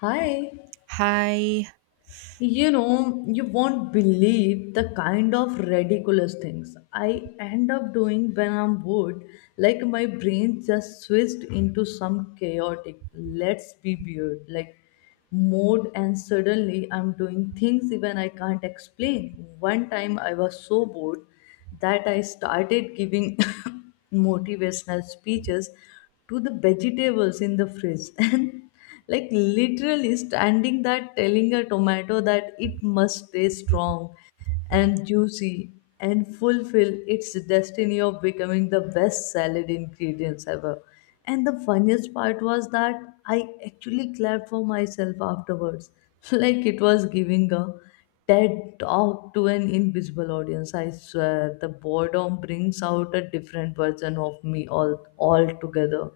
Hi, Hi, you won't believe the kind of ridiculous things I end up doing when I'm bored. Like my brain just switched into some chaotic, let's be weird, like mode, and suddenly I'm doing things even I can't explain. One time I was so bored that I started giving motivational speeches to the vegetables in the fridge and like literally standing there telling a tomato that it must stay strong and juicy and fulfill its destiny of becoming the best salad ingredients ever. And the funniest part was that I actually clapped for myself afterwards, like it was giving a TED talk to an invisible audience. I swear, the boredom brings out a different version of me all together.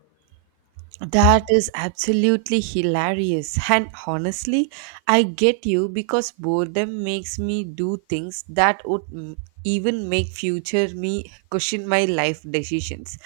that is absolutely hilarious. And honestly, I get you because boredom makes me do things that would even make future me question my life decisions.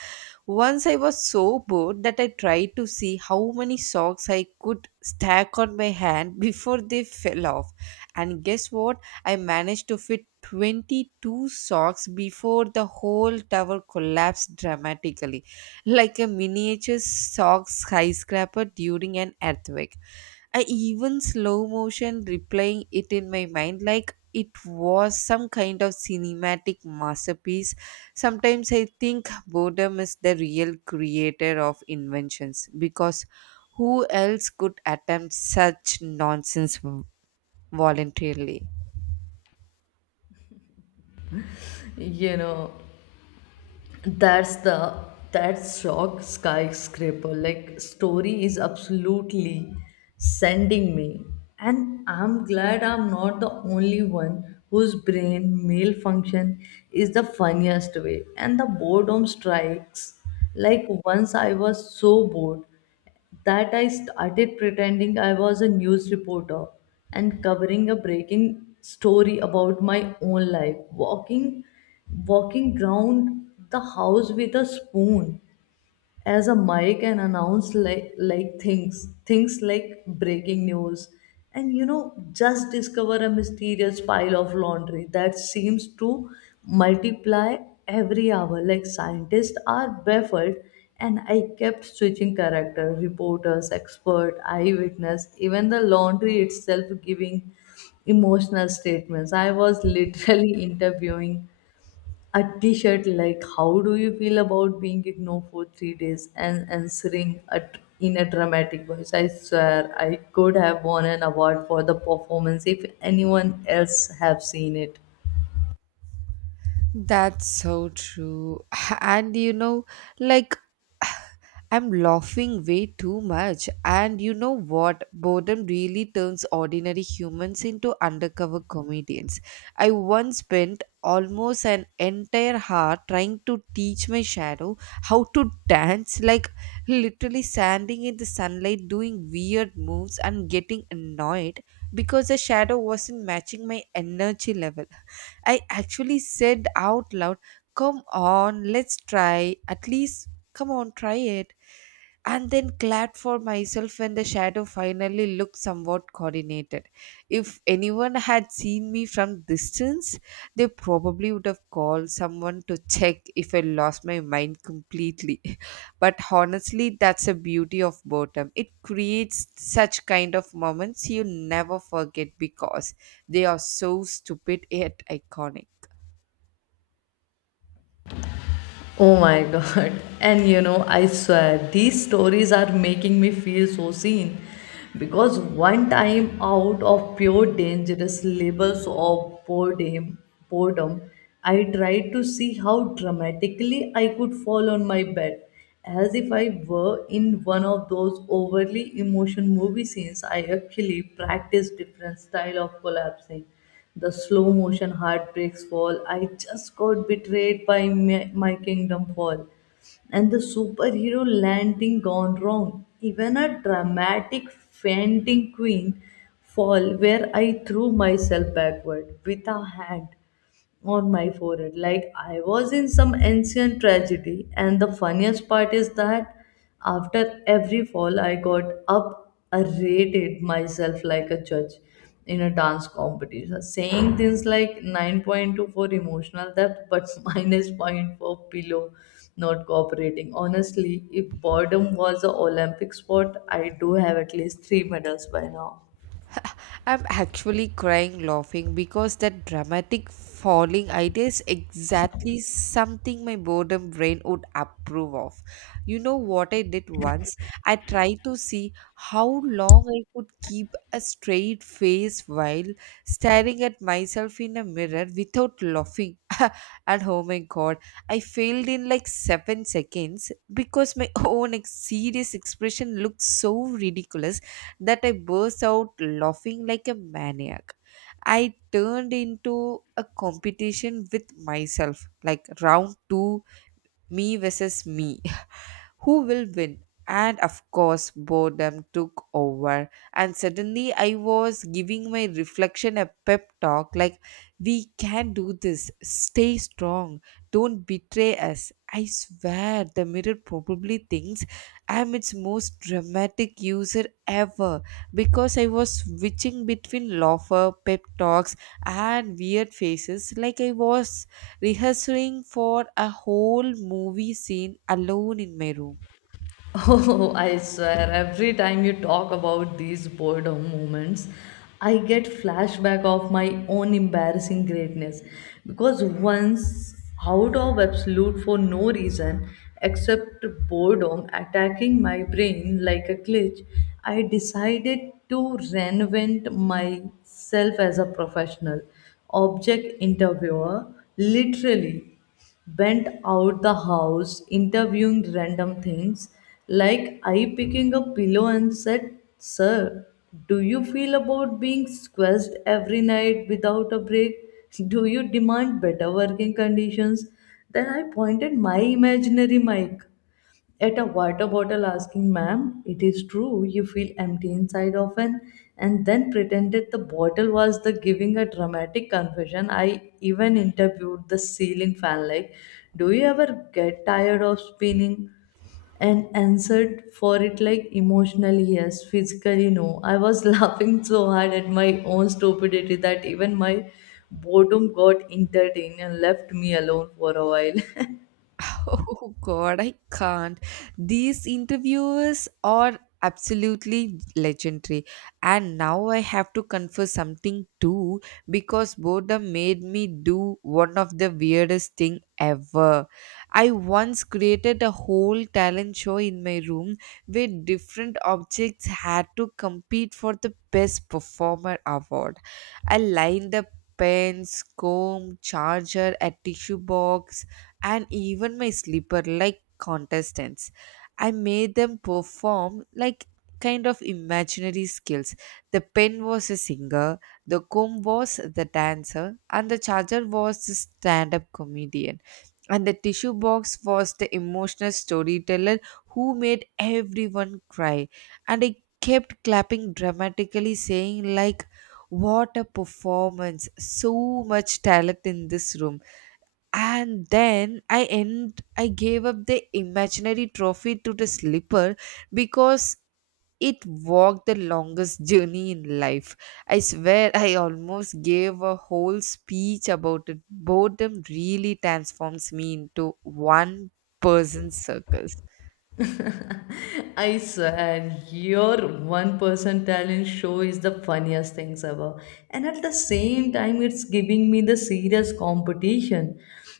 Once I was so bored that I tried to see how many socks I could stack on my hand before they fell off. And guess what? I managed to fit 22 socks before the whole tower collapsed dramatically, like a miniature sock skyscraper during an earthquake. I even slow motion replaying it in my mind like it was some kind of cinematic masterpiece. Sometimes I think boredom is the real creator of inventions because who else could attempt such nonsense voluntarily? You know. that's the that shock skyscraper like story is absolutely sending me, and I'm glad I'm not the only one whose brain malfunction is the funniest way and the boredom strikes. Like once I was so bored that I started pretending I was a news reporter and covering a breaking story about my own life, walking around the house with a spoon as a mic, and announce like things like breaking news, and just discover a mysterious pile of laundry that seems to multiply every hour, like scientists are baffled, and I kept switching character, reporters, expert, eyewitness, even the laundry itself giving emotional statements. I was literally interviewing a t-shirt like, how do you feel about being ignored for 3 days, and answering in a dramatic voice. I swear I could have won an award for the performance if anyone else have seen it. That's so true. And you know, like, I'm laughing way too much. And you know what? Boredom really turns ordinary humans into undercover comedians. I once spent almost an entire hour trying to teach my shadow how to dance, like literally standing in the sunlight doing weird moves and getting annoyed because the shadow wasn't matching my energy level. I actually said out loud, "Come on, let's try. At least, come on, try it," and then clapped for myself when the shadow finally looked somewhat coordinated. If anyone had seen me from distance, they probably would have called someone to check if I lost my mind completely. But honestly, that's the beauty of boredom. It creates such kind of moments you never forget because they are so stupid yet iconic. Oh my god. And you know, I swear these stories are making me feel so seen. Because one time, out of pure dangerous labels of boredom, boredom, I tried to see how dramatically I could fall on my bed, as if I were in one of those overly emotional movie scenes. I actually practiced different style of collapsing: the slow motion heartbreaks fall, I just got betrayed by my kingdom fall, and the superhero landing gone wrong, even a dramatic fainting queen fall, where I threw myself backward with a hand on my forehead like I was in some ancient tragedy. And the funniest part is that after every fall, I got up, I rated myself like a judge in a dance competition, saying things like 9.2 for emotional depth, but minus 0.4, pillow not cooperating. Honestly, if boredom was an Olympic sport, I do have at least three medals by now. I'm actually crying laughing because that dramatic falling idea is exactly something my boredom brain would approve of. You know what I did once? I tried to see how long I could keep a straight face while staring at myself in a mirror without laughing. And oh my god, I failed in like 7 seconds because my own serious expression looked so ridiculous that I burst out laughing like a maniac. I turned into a competition with myself, like round two, me versus me. Who will win? And of course, boredom took over. And suddenly, I was giving my reflection a pep talk like, "We can do this. Stay strong. Don't betray us." I swear, the mirror probably thinks I'm its most dramatic user ever because I was switching between laughter, pep talks, and weird faces like I was rehearsing for a whole movie scene alone in my room. Oh, I swear, every time you talk about these boredom moments, I get flashback of my own embarrassing greatness. Because once, out of absolute for no reason except boredom attacking my brain like a glitch, I decided to reinvent myself as a professional object interviewer, literally bent out the house, interviewing random things, like I picking a pillow and said, sir, do you feel about being squeezed every night without a break? Do you demand better working conditions? Then I pointed my imaginary mic at a water bottle asking, ma'am, it is true you feel empty inside often, and then pretended the bottle was the giving a dramatic confession. I even interviewed the ceiling fan, like, do you ever get tired of spinning? And answered for it like, emotionally yes, physically no. I was laughing so hard at my own stupidity that even my boredom got entertained and left me alone for a while. Oh god, I can't. These interviewers are absolutely legendary. And now I have to confess something too because boredom made me do one of the weirdest thing ever. I once created a whole talent show in my room where different objects had to compete for the best performer award. I lined the pens, comb, charger, a tissue box, and even my slipper like contestants. I made them perform like kind of imaginary skills. The pen was a singer, the comb was the dancer, and the charger was the stand up comedian. And the tissue box was the emotional storyteller who made everyone cry. And I kept clapping dramatically, saying, like, "What a performance, so much talent in this room," and then I gave up the imaginary trophy to the slipper because it walked the longest journey in life. I swear, I almost gave a whole speech about it. Boredom really transforms me into one person circle. I swear, your one person talent show is the funniest things ever. And at the same time, it's giving me the serious competition,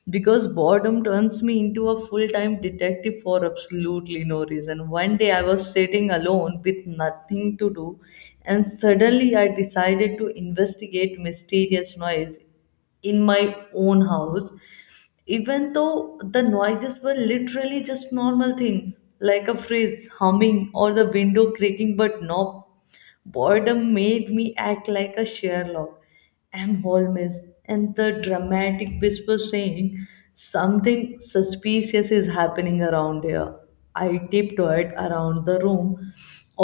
because boredom turns me into a full time detective for absolutely no reason. One day I was sitting alone with nothing to do, and suddenly I decided to investigate mysterious noise in my own house, even though the noises were literally just normal things like a fridge humming or the window creaking. But no, boredom made me act like a Sherlock, M. Holmes, and the dramatic whisper saying, something suspicious is happening around here. I tiptoed around the room,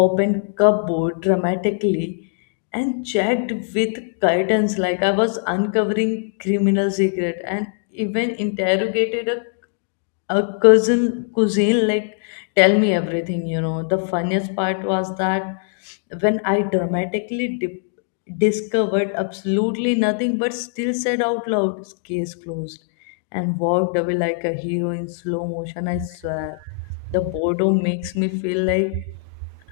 opened cupboard dramatically, and checked with curtains like I was uncovering criminal secret, and even interrogated a cousin cuisine like, tell me everything you know. The funniest part was that when I dramatically discovered absolutely nothing, but still said out loud, case closed, and walked away like a hero in slow motion. I swear the boredom makes me feel like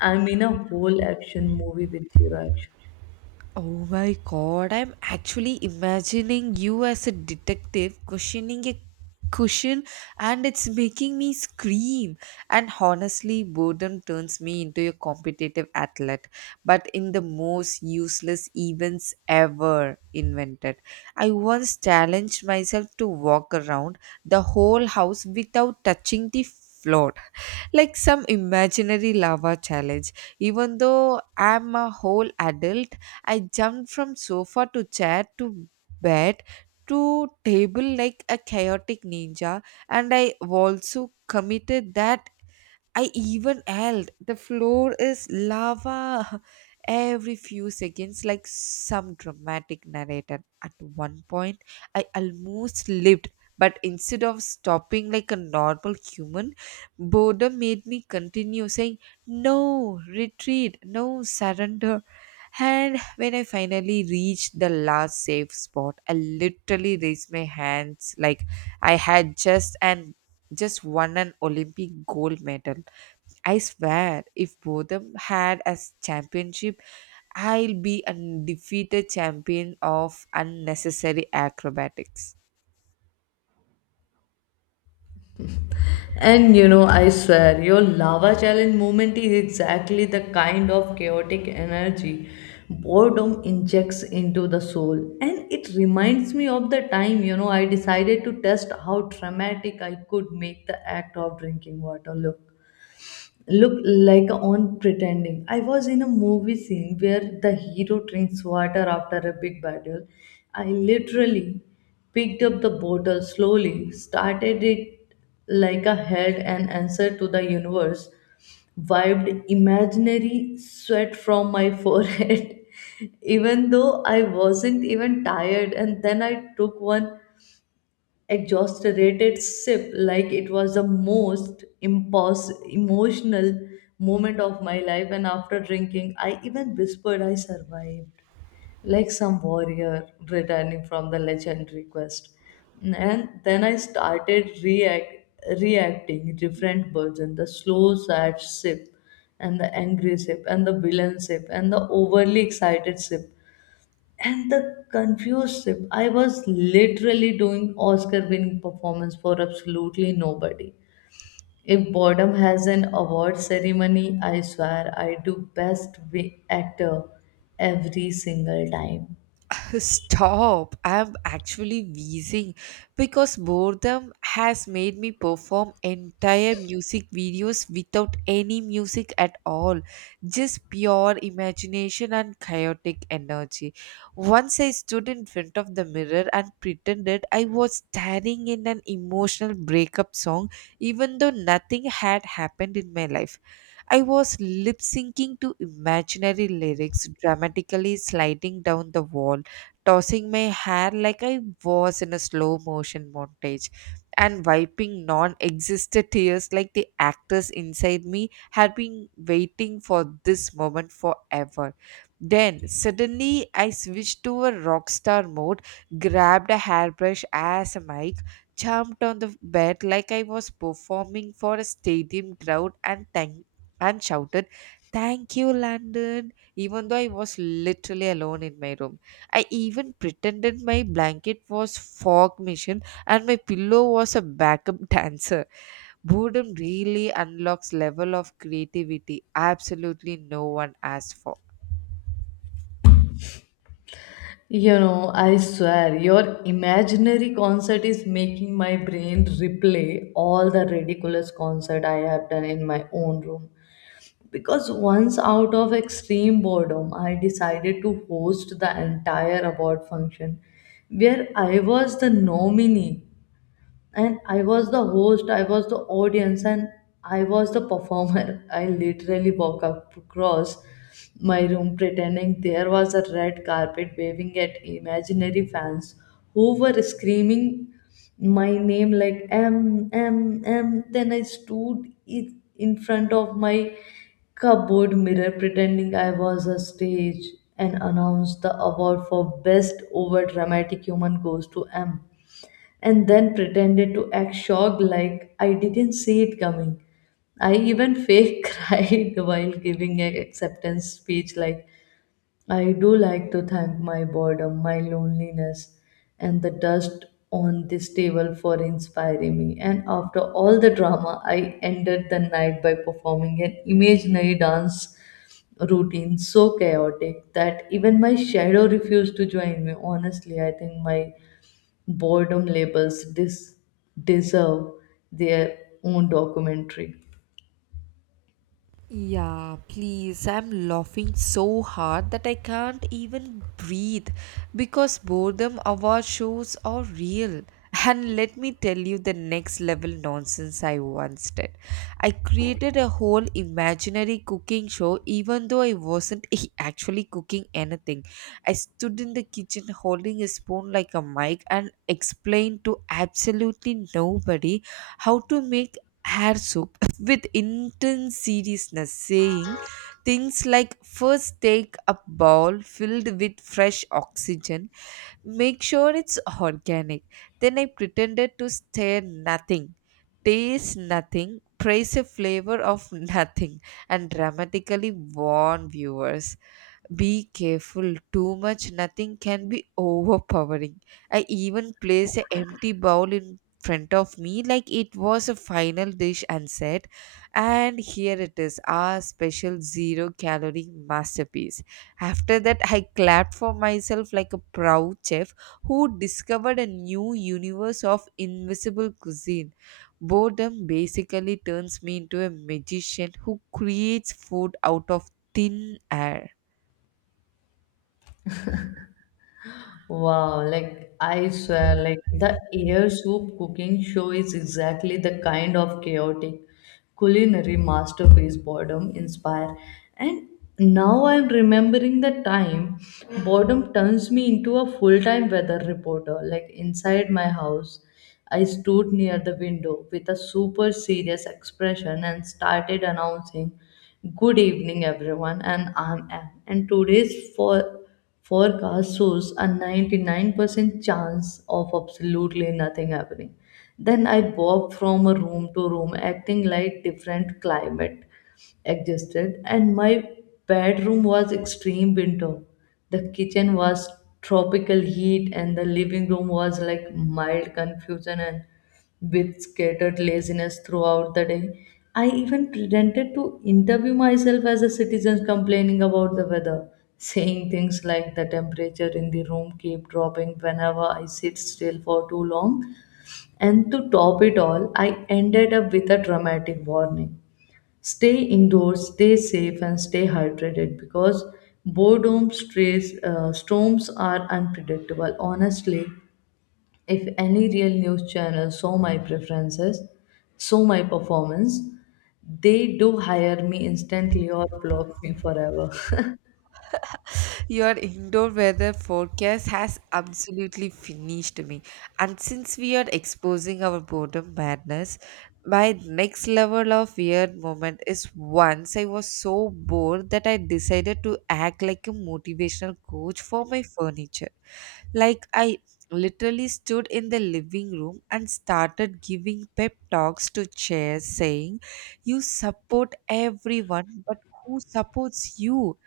I'm in a whole action movie with zero action. Oh my god, I'm actually imagining you as a detective questioning a cushion, and it's making me scream. And honestly, boredom turns me into a competitive athlete, but in the most useless events ever invented. I once challenged myself to walk around the whole house without touching the floor, like some imaginary lava challenge. Even though I'm a whole adult, I jumped from sofa to chair to bed to table like a chaotic ninja, and I also committed that I even yelled, "The floor is lava," every few seconds, like some dramatic narrator. At one point, I almost lived, but instead of stopping like a normal human, boredom made me continue saying, "No, retreat, no, surrender." And when I finally reached the last safe spot, I literally raised my hands like I had just won an Olympic gold medal. I swear, if Botham had as championship, I'll be undefeated champion of unnecessary acrobatics. And you know, I swear, your lava challenge moment is exactly the kind of chaotic energy boredom injects into the soul. And it reminds me of the time, you know, I decided to test how dramatic I could make the act of drinking water look like on pretending. I was in a movie scene where the hero drinks water after a big battle. I literally picked up the bottle slowly, started it like a head and answer to the universe, wiped imaginary sweat from my forehead, even though I wasn't even tired, and then I took one exaggerated sip like it was the most emotional moment of my life. And after drinking, I even whispered, I survived, like some warrior returning from the legendary quest. And then I started reacting different versions: the slow sad sip, and the angry sip, and the villain sip, and the overly excited sip, and the confused trip. I was literally doing Oscar winning performance for absolutely nobody. If boredom has an award ceremony, I swear I do best actor every single time. Stop. I'm actually wheezing because boredom has made me perform entire music videos without any music at all. Just pure imagination and chaotic energy. Once I stood in front of the mirror and pretended I was staring in an emotional breakup song, even though nothing had happened in my life. I was lip syncing to imaginary lyrics, dramatically sliding down the wall, tossing my hair like I was in a slow motion montage, and wiping non existent tears like the actors inside me had been waiting for this moment forever. Then suddenly I switched to a rockstar mode, grabbed a hairbrush as a mic, jumped on the bed like I was performing for a stadium crowd, and shouted, "Thank you, Landon," even though I was literally alone in my room. I even pretended my blanket was fog machine and my pillow was a backup dancer. Boredom really unlocks level of creativity absolutely no one asked for. You know, I swear your imaginary concert is making my brain replay all the ridiculous concert I have done in my own room. Because once, out of extreme boredom, I decided to host the entire award function where I was the nominee, and I was the host, I was the audience, and I was the performer. I literally walk up across my room pretending there was a red carpet, waving at imaginary fans who were screaming my name like M, M, M. Then I stood in front of my cupboard mirror pretending I was a stage, and announced, the award for best over dramatic human goes to M. And then pretended to act shocked like I didn't see it coming. I even fake cried while giving an acceptance speech like, I do like to thank my boredom, my loneliness, and the dust on this table for inspiring me. And after all the drama, I ended the night by performing an imaginary dance routine so chaotic that even my shadow refused to join me. Honestly, I think my boredom labels deserve their own documentary. Yeah, please. I'm laughing so hard that I can't even breathe because boredom award shows are real. And let me tell you the next level nonsense I once did. I created a whole imaginary cooking show even though I wasn't actually cooking anything. I stood in the kitchen holding a spoon like a mic and explained to absolutely nobody how to make hair soup with intense seriousness, saying things like, "First take a bowl filled with fresh oxygen, make sure it's organic." Then I pretended to stare nothing, taste nothing, praise a flavor of nothing, and dramatically warn viewers, "Be careful, too much nothing can be overpowering." I even placed an empty bowl in front of me like it was a final dish and said, "And here it is, our special zero calorie masterpiece." After that, I clapped for myself like a proud chef who discovered a new universe of invisible cuisine. Boredom basically turns me into a magician who creates food out of thin air. Wow, like I swear, like the air soup cooking show is exactly the kind of chaotic culinary masterpiece boredom inspire. And now I'm remembering the time boredom turns me into a full-time weather reporter. Like inside my house, I stood near the window with a super serious expression and started announcing, "Good evening, everyone, and I'm Ann, and today's forecast shows a 99% chance of absolutely nothing happening." Then I walk from a room to room acting like different climate existed, and my bedroom was extreme winter, the kitchen was tropical heat, and the living room was like mild confusion and with scattered laziness throughout the day. I even pretended to interview myself as a citizen complaining about the weather, saying things like, the temperature in the room keep dropping whenever I sit still for too long. And to top it all, I ended up with a dramatic warning: stay indoors, stay safe, and stay hydrated, because boredom storms are unpredictable. Honestly, if any real news channel saw my performance, they do hire me instantly or block me forever. Your indoor weather forecast has absolutely finished me. And since we are exposing our boredom madness, my next level of weird moment is once I was so bored that I decided to act like a motivational coach for my furniture. Like, I literally stood in the living room and started giving pep talks to chairs saying, "You support everyone, but who supports you?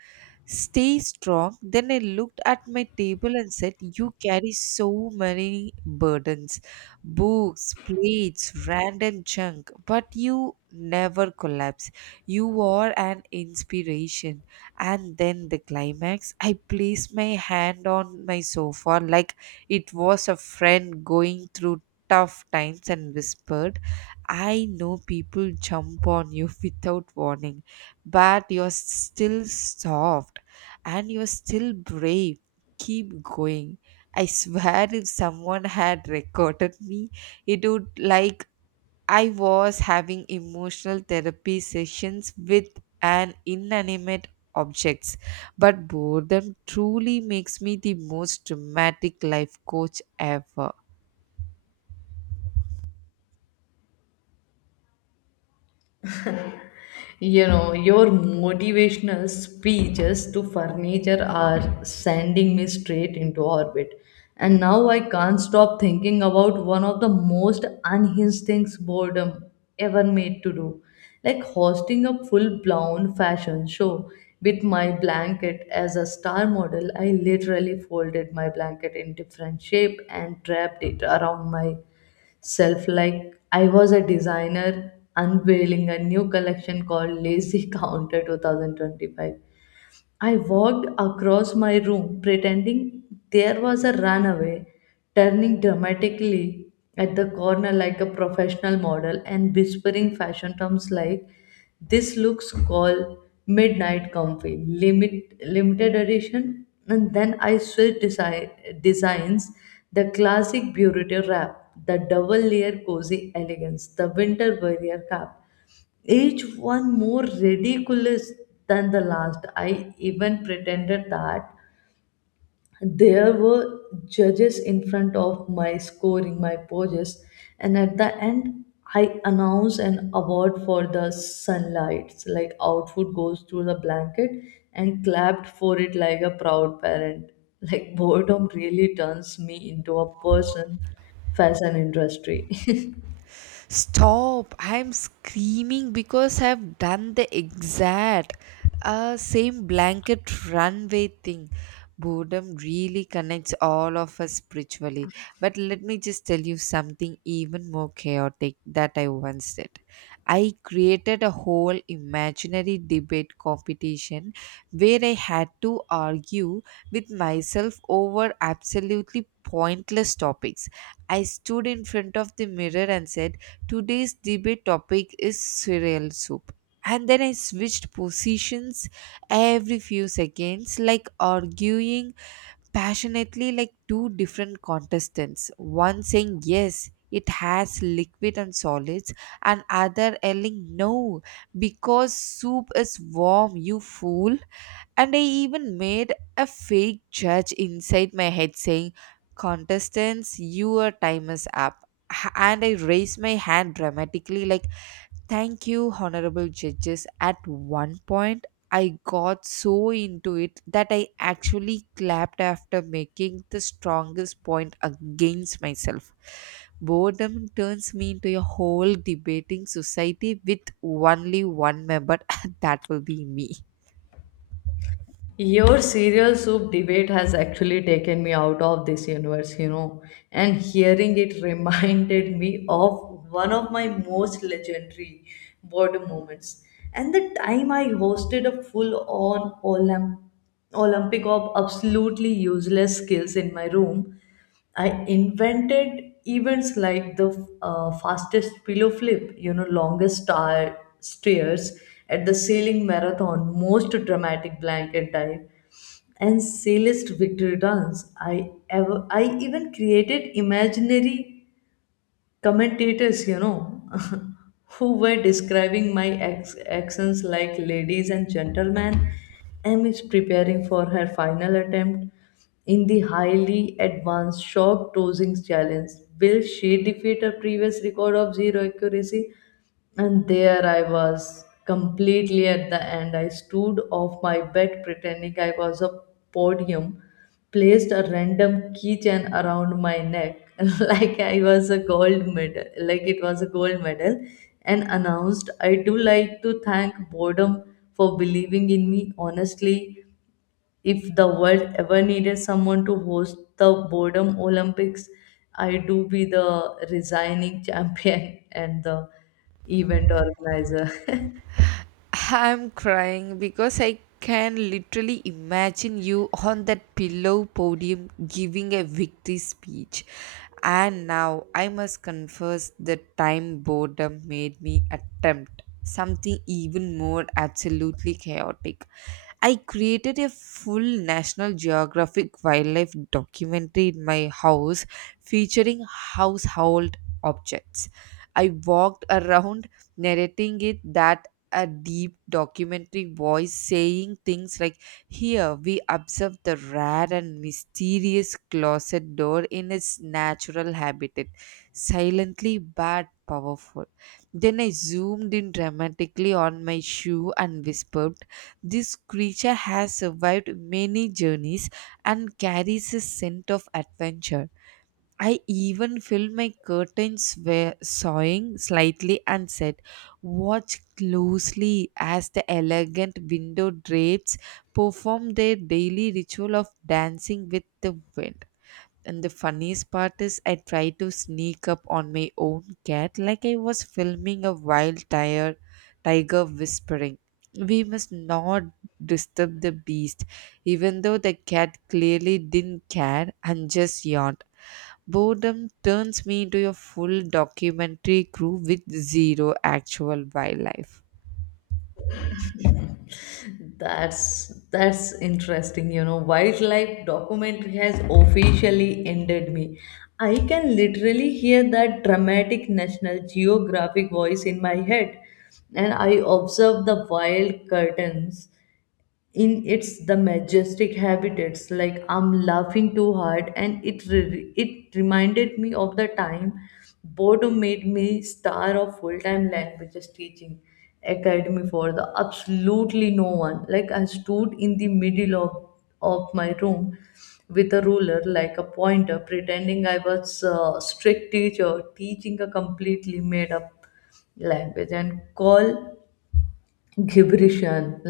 Stay strong." Then I looked at my table and said, "You carry so many burdens, books, plates, random junk, but you never collapse. You are an inspiration." And then the climax, I placed my hand on my sofa like it was a friend going through tough times and whispered, "I know people jump on you without warning, but you're still soft and you're still brave. Keep going." I swear, if someone had recorded me, it would like I was having emotional therapy sessions with an inanimate objects. But boredom truly makes me the most dramatic life coach ever. You know, your motivational speeches to furniture are sending me straight into orbit, and now I can't stop thinking about one of the most unhinged things boredom ever made to do, like hosting a full blown fashion show with my blanket as a star model. I literally folded my blanket in different shape and wrapped it around my self like I was a designer unveiling a new collection called Lazy Counter 2025. I walked across my room pretending there was a runaway, turning dramatically at the corner like a professional model and whispering fashion terms like, this looks called midnight comfy limited edition. And then I switched designs: the classic burrito wrap, the double layer cozy elegance, the winter warrior cap, each one more ridiculous than the last. I even pretended that there were judges in front of my scoring my poses, and at the end, I announced an award for the sunlights. Like outfit goes through the blanket, and clapped for it like a proud parent. Like boredom really turns me into a person fashion industry. Stop! I'm screaming because I've done the exact same blanket runway thing. Boredom really connects all of us spiritually. But let me just tell you something even more chaotic that I once did. I created a whole imaginary debate competition where I had to argue with myself over absolutely pointless topics. I stood in front of the mirror and said, "Today's debate topic is cereal soup." And then I switched positions every few seconds, like arguing passionately like two different contestants. One saying, "Yes, it has liquid and solids," and other yelling, "No, because soup is warm, you fool." And I even made a fake judge inside my head saying, "Contestants, your time is up." And I raised my hand dramatically, like, "Thank you, honorable judges." At one point, I got so into it that I actually clapped after making the strongest point against myself. Boredom turns me into a whole debating society with only one member, that will be me. Your cereal soup debate has actually taken me out of this universe, you know, and hearing it reminded me of one of my most legendary boredom moments. And the time I hosted a full on Olympic of absolutely useless skills in my room. I invented events like the fastest pillow flip, you know, longest star stairs at the sailing marathon, most dramatic blanket dive, and sailist victory dance. I even created imaginary commentators, you know, who were describing my accents like, ladies and gentlemen. M is preparing for her final attempt in the highly advanced shock dosing challenge. Will she defeat her previous record of zero accuracy? And there I was, completely at the end. I stood off my bed pretending I was a podium, placed a random keychain around my neck like I was a gold medal, like it was a gold medal, and announced, I do like to thank boredom for believing in me. Honestly, if the world ever needed someone to host the boredom olympics, I do be the resigning champion and the event organizer. I'm crying because I can literally imagine you on that pillow podium giving a victory speech. And now I must confess the time boredom made me attempt something even more absolutely chaotic. I created a full National Geographic wildlife documentary in my house featuring household objects. I walked around narrating it that a deep documentary voice saying things like, "Here we observe the rare and mysterious closet door in its natural habitat, silently but powerful." Then I zoomed in dramatically on my shoe and whispered, "This creature has survived many journeys and carries a scent of adventure." I even filled my curtains were sawing slightly and said, "Watch closely as the elegant window drapes perform their daily ritual of dancing with the wind." And the funniest part is, I tried to sneak up on my own cat like I was filming a wild tiger, whispering, "We must not disturb the beast," even though the cat clearly didn't care and just yawned. Boredom turns me into a full documentary crew with zero actual wildlife. That's interesting, you know. Wildlife documentary has officially ended me. I can literally hear that dramatic National Geographic voice in my head, and I observe the wild curtains in its the majestic habitats. Like, I'm laughing too hard, and it reminded me of the time boredom made me star of full-time languages teaching academy for the absolutely no one. Like, I stood in the middle of my room with a ruler like a pointer, pretending I was a strict teacher teaching a completely made up language and call gibberish.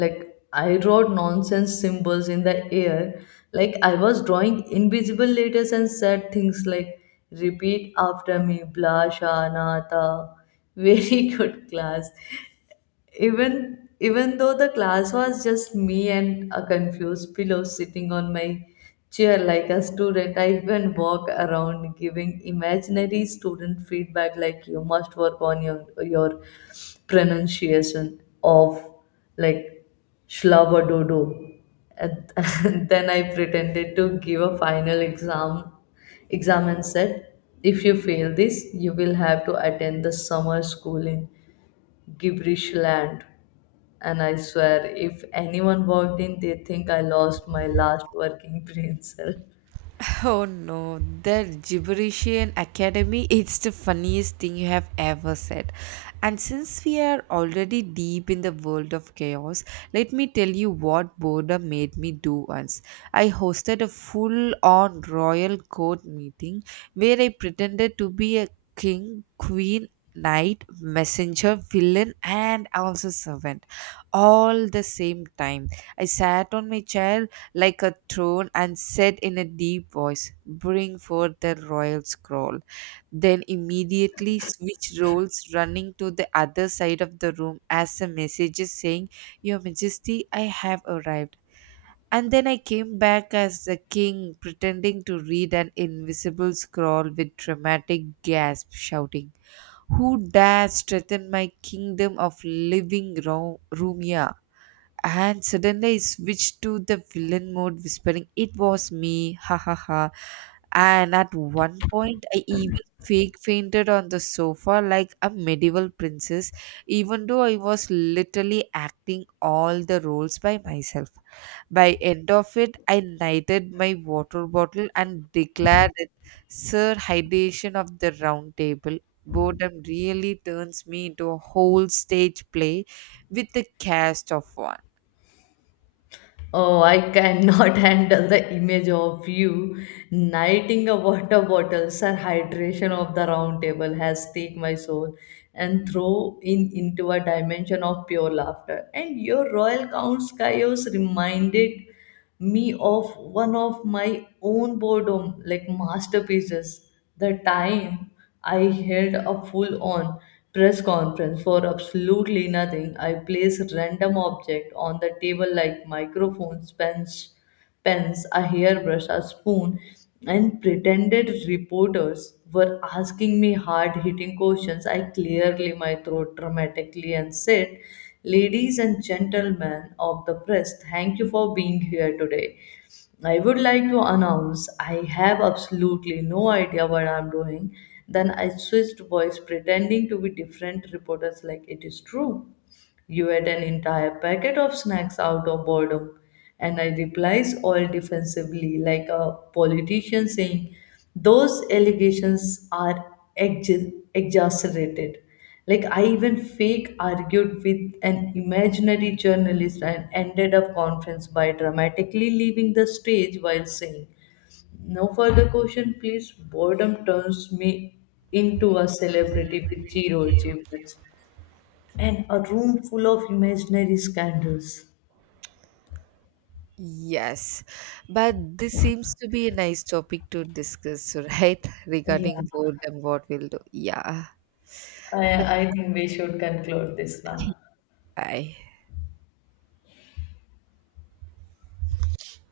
Like, I wrote nonsense symbols in the air, like I was drawing invisible letters and said things like, repeat after me, Bla Sha Na Ta." Very good class, even though the class was just me and a confused pillow sitting on my chair like a student. I even walk around giving imaginary student feedback like, you must work on your pronunciation of, like, dodo and, and then I pretended to give a final exam and said, if you fail this you will have to attend the summer school in gibberish land. And I swear, if anyone walked in, they think I lost my last working brain cell. Oh no, that gibberishian academy, it's the funniest thing you have ever said. And since we are already deep in the world of chaos, let me tell you what boredom made me do once. I hosted a full on royal court meeting where I pretended to be a king, queen, knight, messenger, villain, and also servant all the same time. I sat on my chair like a throne and said in a deep voice, "Bring forth the royal scroll." Then immediately switched roles, running to the other side of the room as a messenger, saying, "Your Majesty, I have arrived." And then I came back as the king, pretending to read an invisible scroll with dramatic gasp, shouting, "Who dares threaten my kingdom of living Rumia?" And suddenly I switched to the villain mode, whispering, "It was me, ha ha ha." And at one point, I even fake fainted on the sofa like a medieval princess, even though I was literally acting all the roles by myself. By end of it, I knighted my water bottle and declared it Sir Hydation of the Round Table. Boredom really turns me into a whole stage play with the cast of one. Oh, I cannot handle the image of you knighting a water bottle. Sir, hydration of the round table has take my soul and throw in into a dimension of pure laughter. And your royal count Caius reminded me of one of my own boredom like masterpieces, the time I held a full on press conference for absolutely nothing. I placed random object on the table like microphones, a hairbrush, a spoon, and pretended reporters were asking me hard hitting questions. I clearly my throat dramatically and said, ladies and gentlemen of the press, thank you for being here today. I would like to announce I have absolutely no idea what I'm doing. Then I switched voice, pretending to be different reporters, like, it is true. You ate an entire packet of snacks out of boredom. And I replies all defensively, like a politician saying, those allegations are exaggerated. Like, I even fake argued with an imaginary journalist and ended up conference by dramatically leaving the stage while saying, no further question, please. Boredom turns me into a celebrity with zero achievements and a room full of imaginary scandals. Yes, but this seems to be a nice topic to discuss, right? Yeah, Regarding boredom, what we'll do. Yeah. Then, I think we should conclude this now. bye.